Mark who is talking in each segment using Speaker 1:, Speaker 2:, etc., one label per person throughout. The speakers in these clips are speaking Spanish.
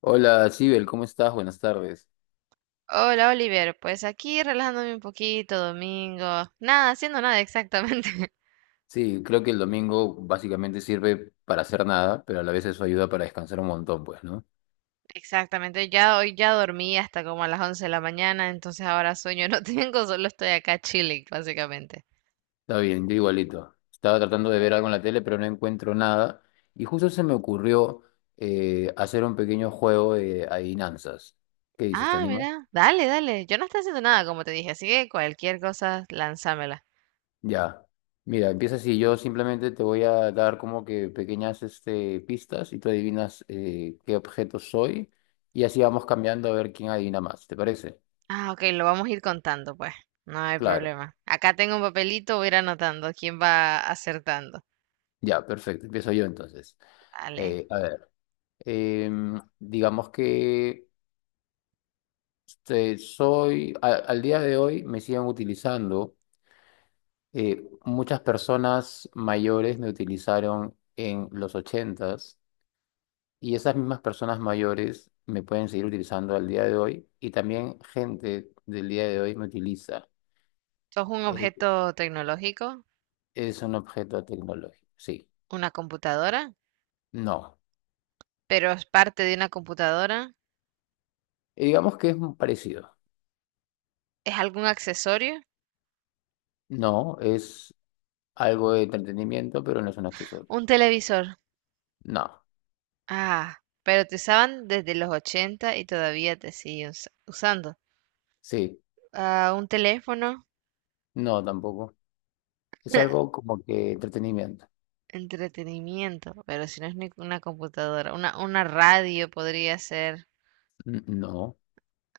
Speaker 1: Hola, Sibel, ¿cómo estás? Buenas tardes.
Speaker 2: Hola Oliver, pues aquí relajándome un poquito, domingo, nada, haciendo nada exactamente.
Speaker 1: Sí, creo que el domingo básicamente sirve para hacer nada, pero a la vez eso ayuda para descansar un montón, pues, ¿no?
Speaker 2: Exactamente, ya hoy ya dormí hasta como a las 11 de la mañana, entonces ahora sueño no tengo, solo estoy acá chilling, básicamente.
Speaker 1: Está bien, yo igualito. Estaba tratando de ver algo en la tele, pero no encuentro nada. Y justo se me ocurrió hacer un pequeño juego de adivinanzas. ¿Qué dices? ¿Te
Speaker 2: Ah,
Speaker 1: animas?
Speaker 2: mira, dale, dale, yo no estoy haciendo nada, como te dije, así que cualquier cosa, lánzamela.
Speaker 1: Ya. Mira, empieza así. Yo simplemente te voy a dar como que pequeñas pistas y tú adivinas qué objeto soy. Y así vamos cambiando a ver quién adivina más. ¿Te parece?
Speaker 2: Ah, ok, lo vamos a ir contando, pues, no hay
Speaker 1: Claro.
Speaker 2: problema. Acá tengo un papelito, voy a ir anotando quién va acertando.
Speaker 1: Ya, perfecto. Empiezo yo entonces.
Speaker 2: Dale,
Speaker 1: A ver, digamos que soy, al día de hoy me siguen utilizando, muchas personas mayores me utilizaron en los 80 y esas mismas personas mayores me pueden seguir utilizando al día de hoy y también gente del día de hoy me utiliza.
Speaker 2: ¿sos un
Speaker 1: Eh,
Speaker 2: objeto tecnológico?
Speaker 1: es un objeto tecnológico, sí.
Speaker 2: ¿Una computadora?
Speaker 1: No.
Speaker 2: Pero es parte de una computadora.
Speaker 1: Digamos que es parecido.
Speaker 2: ¿Es algún accesorio?
Speaker 1: No, es algo de entretenimiento, pero no es un accesorio.
Speaker 2: Un televisor.
Speaker 1: No,
Speaker 2: Ah, pero te usaban desde los 80 y todavía te siguen usando.
Speaker 1: sí,
Speaker 2: Ah, un teléfono.
Speaker 1: no tampoco. Es algo como que entretenimiento.
Speaker 2: Entretenimiento, pero si no es ni una computadora, una radio podría ser.
Speaker 1: No.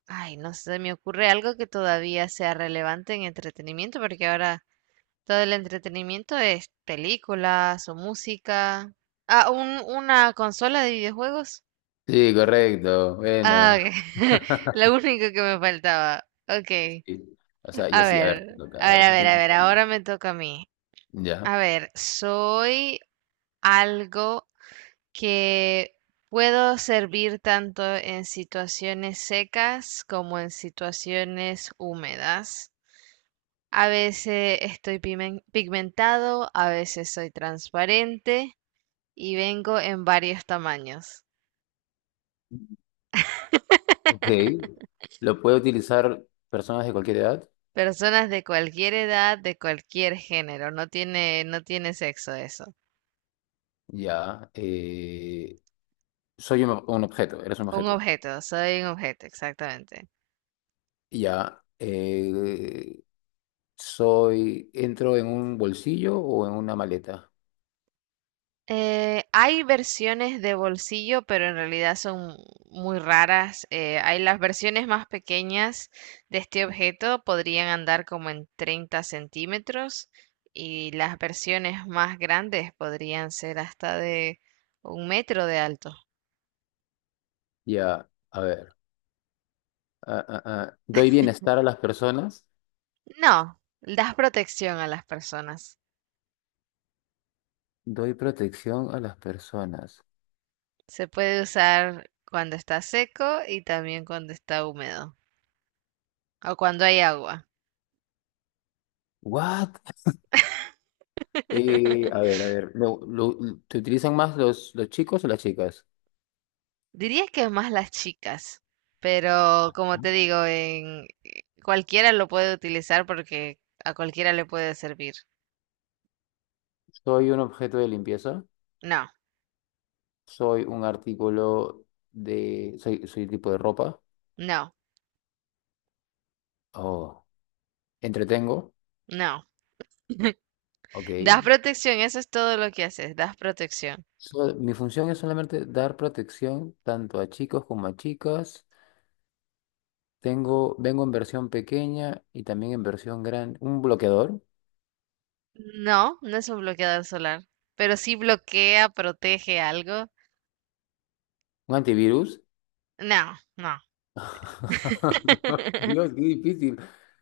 Speaker 2: Ay, no sé, me ocurre algo que todavía sea relevante en entretenimiento, porque ahora todo el entretenimiento es películas o música. Ah, una consola de videojuegos.
Speaker 1: Sí, correcto,
Speaker 2: Ah,
Speaker 1: bueno.
Speaker 2: ok. Lo único que me faltaba. Ok.
Speaker 1: Sí. O sea, y
Speaker 2: A
Speaker 1: así, a ver, te
Speaker 2: ver,
Speaker 1: toca, a
Speaker 2: a ver,
Speaker 1: ver,
Speaker 2: a
Speaker 1: tú
Speaker 2: ver, a
Speaker 1: piensas
Speaker 2: ver.
Speaker 1: algo.
Speaker 2: Ahora me toca a mí.
Speaker 1: Ya.
Speaker 2: A ver, soy algo que puedo servir tanto en situaciones secas como en situaciones húmedas. A veces estoy pigmentado, a veces soy transparente y vengo en varios tamaños.
Speaker 1: Ok. ¿Lo puede utilizar personas de cualquier edad?
Speaker 2: Personas de cualquier edad, de cualquier género, no tiene sexo eso.
Speaker 1: Ya. Soy un objeto, eres un
Speaker 2: Un
Speaker 1: objeto.
Speaker 2: objeto, soy un objeto, exactamente.
Speaker 1: Ya. Soy, entro en un bolsillo o en una maleta.
Speaker 2: Hay versiones de bolsillo, pero en realidad son muy raras. Hay las versiones más pequeñas de este objeto, podrían andar como en 30 centímetros y las versiones más grandes podrían ser hasta de 1 metro de alto.
Speaker 1: Ya. A ver. ¿Doy bienestar a las personas?
Speaker 2: No, das protección a las personas.
Speaker 1: Doy protección a las personas.
Speaker 2: Se puede usar cuando está seco y también cuando está húmedo o cuando hay agua.
Speaker 1: What? A ver, a ver. ¿Te utilizan más los chicos o las chicas?
Speaker 2: Diría que más las chicas, pero como
Speaker 1: Ujú.
Speaker 2: te digo, en cualquiera lo puede utilizar porque a cualquiera le puede servir.
Speaker 1: Soy un objeto de limpieza.
Speaker 2: No,
Speaker 1: Soy un artículo de. Soy tipo de ropa.
Speaker 2: no,
Speaker 1: Oh. Entretengo.
Speaker 2: no.
Speaker 1: Ok.
Speaker 2: Das protección, eso es todo lo que haces, das protección.
Speaker 1: Mi función es solamente dar protección tanto a chicos como a chicas. Tengo, vengo en versión pequeña y también en versión grande. Un bloqueador,
Speaker 2: No, no es un bloqueador solar, pero sí bloquea, protege algo.
Speaker 1: un antivirus.
Speaker 2: No, no.
Speaker 1: Dios, qué difícil.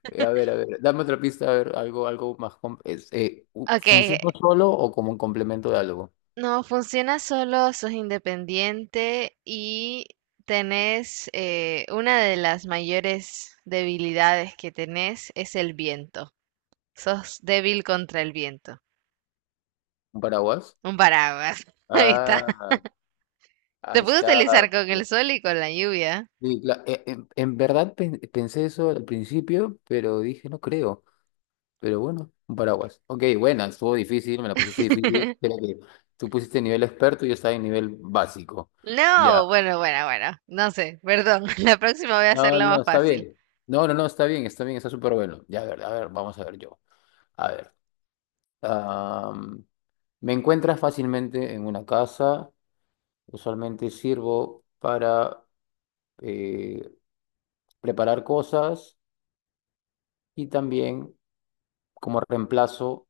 Speaker 1: A ver, dame otra pista, a ver, algo, algo más. Es,
Speaker 2: Ok,
Speaker 1: ¿funciona solo o como un complemento de algo?
Speaker 2: no, funciona solo, sos independiente y tenés una de las mayores debilidades que tenés es el viento. Sos débil contra el viento.
Speaker 1: ¿Un paraguas?
Speaker 2: Un paraguas. Ahí está.
Speaker 1: Ah, ahí
Speaker 2: Se puede
Speaker 1: está.
Speaker 2: utilizar con el
Speaker 1: Pues.
Speaker 2: sol y con la lluvia.
Speaker 1: Sí, en verdad pensé eso al principio, pero dije, no creo. Pero bueno, un paraguas. Ok, buena, estuvo difícil, me la pusiste difícil. Creo que tú pusiste nivel experto y yo estaba en nivel básico. Ya.
Speaker 2: No, bueno, bueno, bueno. No sé, perdón. La próxima voy a
Speaker 1: No,
Speaker 2: hacerla
Speaker 1: no,
Speaker 2: más
Speaker 1: no, está
Speaker 2: fácil.
Speaker 1: bien. No, no, no, está bien, está bien, está súper bueno. Ya, a ver, vamos a ver yo. A ver. am, me encuentras fácilmente en una casa. Usualmente sirvo para eh, preparar cosas y también como reemplazo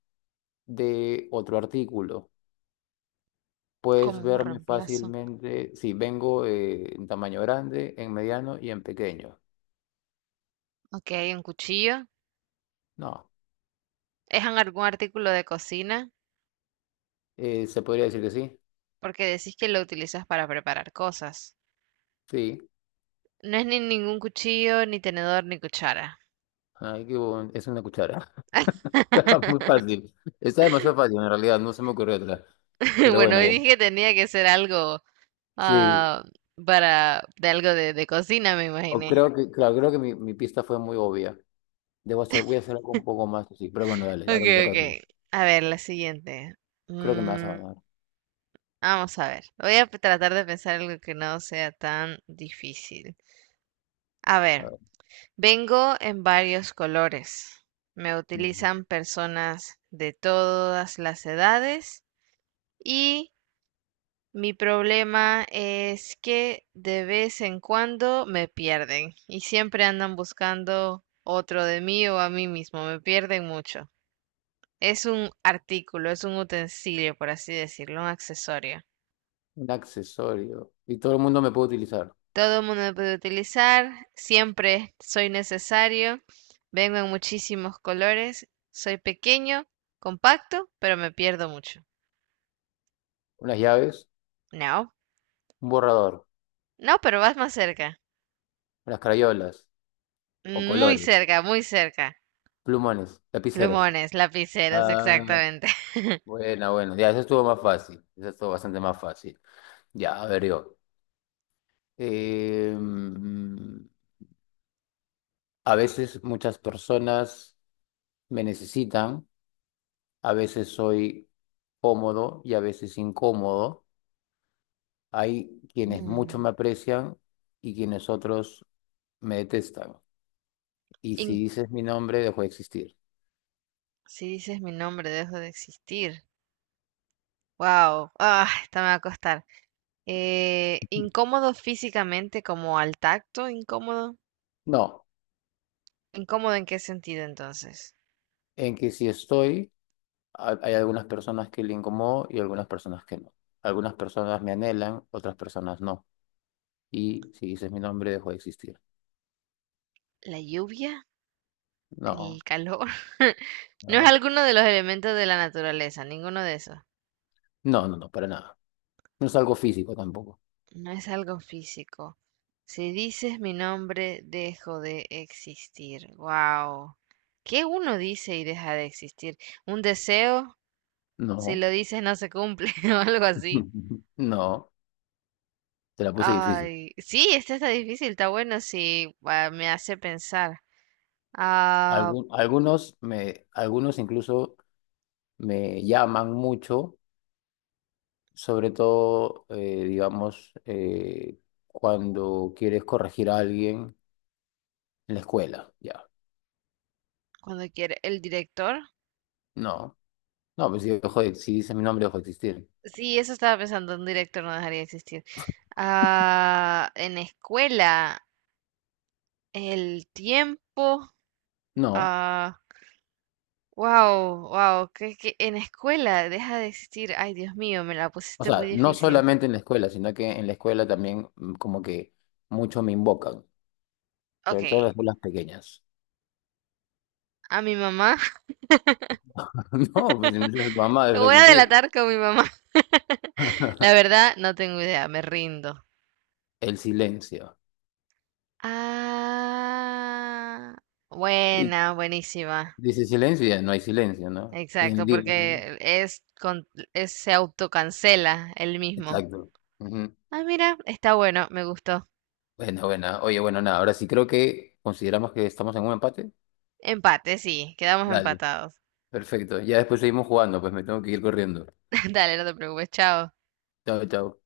Speaker 1: de otro artículo. Puedes
Speaker 2: ¿Cómo
Speaker 1: verme
Speaker 2: reemplazo?
Speaker 1: fácilmente. Sí, vengo en tamaño grande, en mediano y en pequeño.
Speaker 2: Ok, un cuchillo.
Speaker 1: No,
Speaker 2: ¿Es en algún artículo de cocina?
Speaker 1: se podría decir que sí.
Speaker 2: Porque decís que lo utilizas para preparar cosas.
Speaker 1: Sí.
Speaker 2: No es ni ningún cuchillo, ni tenedor, ni cuchara.
Speaker 1: Ay, Es una cuchara. Muy fácil. Está demasiado fácil en realidad, no se me ocurrió otra. Pero
Speaker 2: Bueno,
Speaker 1: bueno,
Speaker 2: hoy
Speaker 1: ya.
Speaker 2: dije que tenía que ser algo
Speaker 1: Sí,
Speaker 2: ah, para de algo de cocina, me
Speaker 1: o
Speaker 2: imaginé.
Speaker 1: creo que, claro, creo que mi pista fue muy obvia. Debo hacer, voy a hacer algo un poco más así. Pero bueno, dale,
Speaker 2: Ok,
Speaker 1: ahora te toca a ti.
Speaker 2: ok. A ver, la siguiente.
Speaker 1: Creo que me vas a
Speaker 2: Mm,
Speaker 1: ganar.
Speaker 2: vamos a ver. Voy a tratar de pensar algo que no sea tan difícil. A
Speaker 1: A
Speaker 2: ver,
Speaker 1: ver,
Speaker 2: vengo en varios colores. Me
Speaker 1: bien.
Speaker 2: utilizan personas de todas las edades y mi problema es que de vez en cuando me pierden y siempre andan buscando otro de mí o a mí mismo, me pierden mucho. Es un artículo, es un utensilio, por así decirlo, un accesorio.
Speaker 1: Un accesorio. Y todo el mundo me puede utilizar.
Speaker 2: Todo el mundo lo puede utilizar, siempre soy necesario, vengo en muchísimos colores, soy pequeño, compacto, pero me pierdo mucho.
Speaker 1: Unas llaves,
Speaker 2: No,
Speaker 1: un borrador,
Speaker 2: no, pero vas más cerca,
Speaker 1: unas crayolas, o
Speaker 2: muy
Speaker 1: colores,
Speaker 2: cerca, muy cerca.
Speaker 1: plumones, lapiceros.
Speaker 2: Plumones, lapiceros,
Speaker 1: Ah,
Speaker 2: exactamente.
Speaker 1: bueno, bueno. Ya, eso estuvo más fácil. Eso estuvo bastante más fácil. Ya, a ver yo. Eh, A veces muchas personas me necesitan, a veces soy cómodo y a veces incómodo. Hay quienes mucho
Speaker 2: Mm.
Speaker 1: me aprecian y quienes otros me detestan. Y si
Speaker 2: In-
Speaker 1: dices mi nombre, dejo de existir.
Speaker 2: si dices mi nombre, dejo de existir. Wow, ah, esta me va a costar. Incómodo físicamente como al tacto, incómodo.
Speaker 1: No,
Speaker 2: ¿Incómodo en qué sentido entonces?
Speaker 1: en que si estoy, hay algunas personas que le incomodo y algunas personas que no. Algunas personas me anhelan, otras personas no. Y si dices mi nombre, dejo de existir.
Speaker 2: ¿La lluvia? ¿El
Speaker 1: No,
Speaker 2: calor? No es
Speaker 1: no,
Speaker 2: alguno de los elementos de la naturaleza, ninguno de esos.
Speaker 1: no, no, no, para nada. No es algo físico tampoco.
Speaker 2: No es algo físico. Si dices mi nombre, dejo de existir. Wow. ¿Qué uno dice y deja de existir? ¿Un deseo? Si
Speaker 1: No.
Speaker 2: lo dices no se cumple o algo así.
Speaker 1: No, te la puse difícil.
Speaker 2: Ay, sí, este está difícil, está bueno si me hace pensar. Ah,
Speaker 1: Algunos me, algunos incluso me llaman mucho, sobre todo, digamos, cuando quieres corregir a alguien en la escuela, ya.
Speaker 2: cuando quiere, ¿el director?
Speaker 1: No, no, pues si, si dices mi nombre, dejo de existir.
Speaker 2: Sí, eso estaba pensando, un director no dejaría de existir. Ah, en escuela, el tiempo.
Speaker 1: No,
Speaker 2: Ah. Wow, wow, que en escuela deja de existir. Ay, Dios mío, me la
Speaker 1: o
Speaker 2: pusiste muy
Speaker 1: sea, no
Speaker 2: difícil.
Speaker 1: solamente en la escuela, sino que en la escuela también mm, como que mucho me invocan,
Speaker 2: Ok,
Speaker 1: sobre todo en las escuelas pequeñas.
Speaker 2: a mi mamá.
Speaker 1: No, pues si me dices tu mamá, dejo
Speaker 2: Lo
Speaker 1: de
Speaker 2: voy a
Speaker 1: existir.
Speaker 2: delatar con mi mamá. La verdad, no tengo idea, me rindo.
Speaker 1: El silencio.
Speaker 2: Ah, buena, buenísima.
Speaker 1: Dice silencio y ya no hay silencio, ¿no? Y
Speaker 2: Exacto,
Speaker 1: digo, ¿no?
Speaker 2: porque se autocancela el mismo.
Speaker 1: Exacto. Ujú.
Speaker 2: Ah, mira, está bueno, me gustó.
Speaker 1: Bueno, bueno. Oye, bueno, nada. Ahora sí creo que consideramos que estamos en un empate.
Speaker 2: Empate, sí, quedamos
Speaker 1: Dale.
Speaker 2: empatados.
Speaker 1: Perfecto. Ya después seguimos jugando, pues me tengo que ir corriendo.
Speaker 2: Dale, no te preocupes, chao.
Speaker 1: Chao, chao.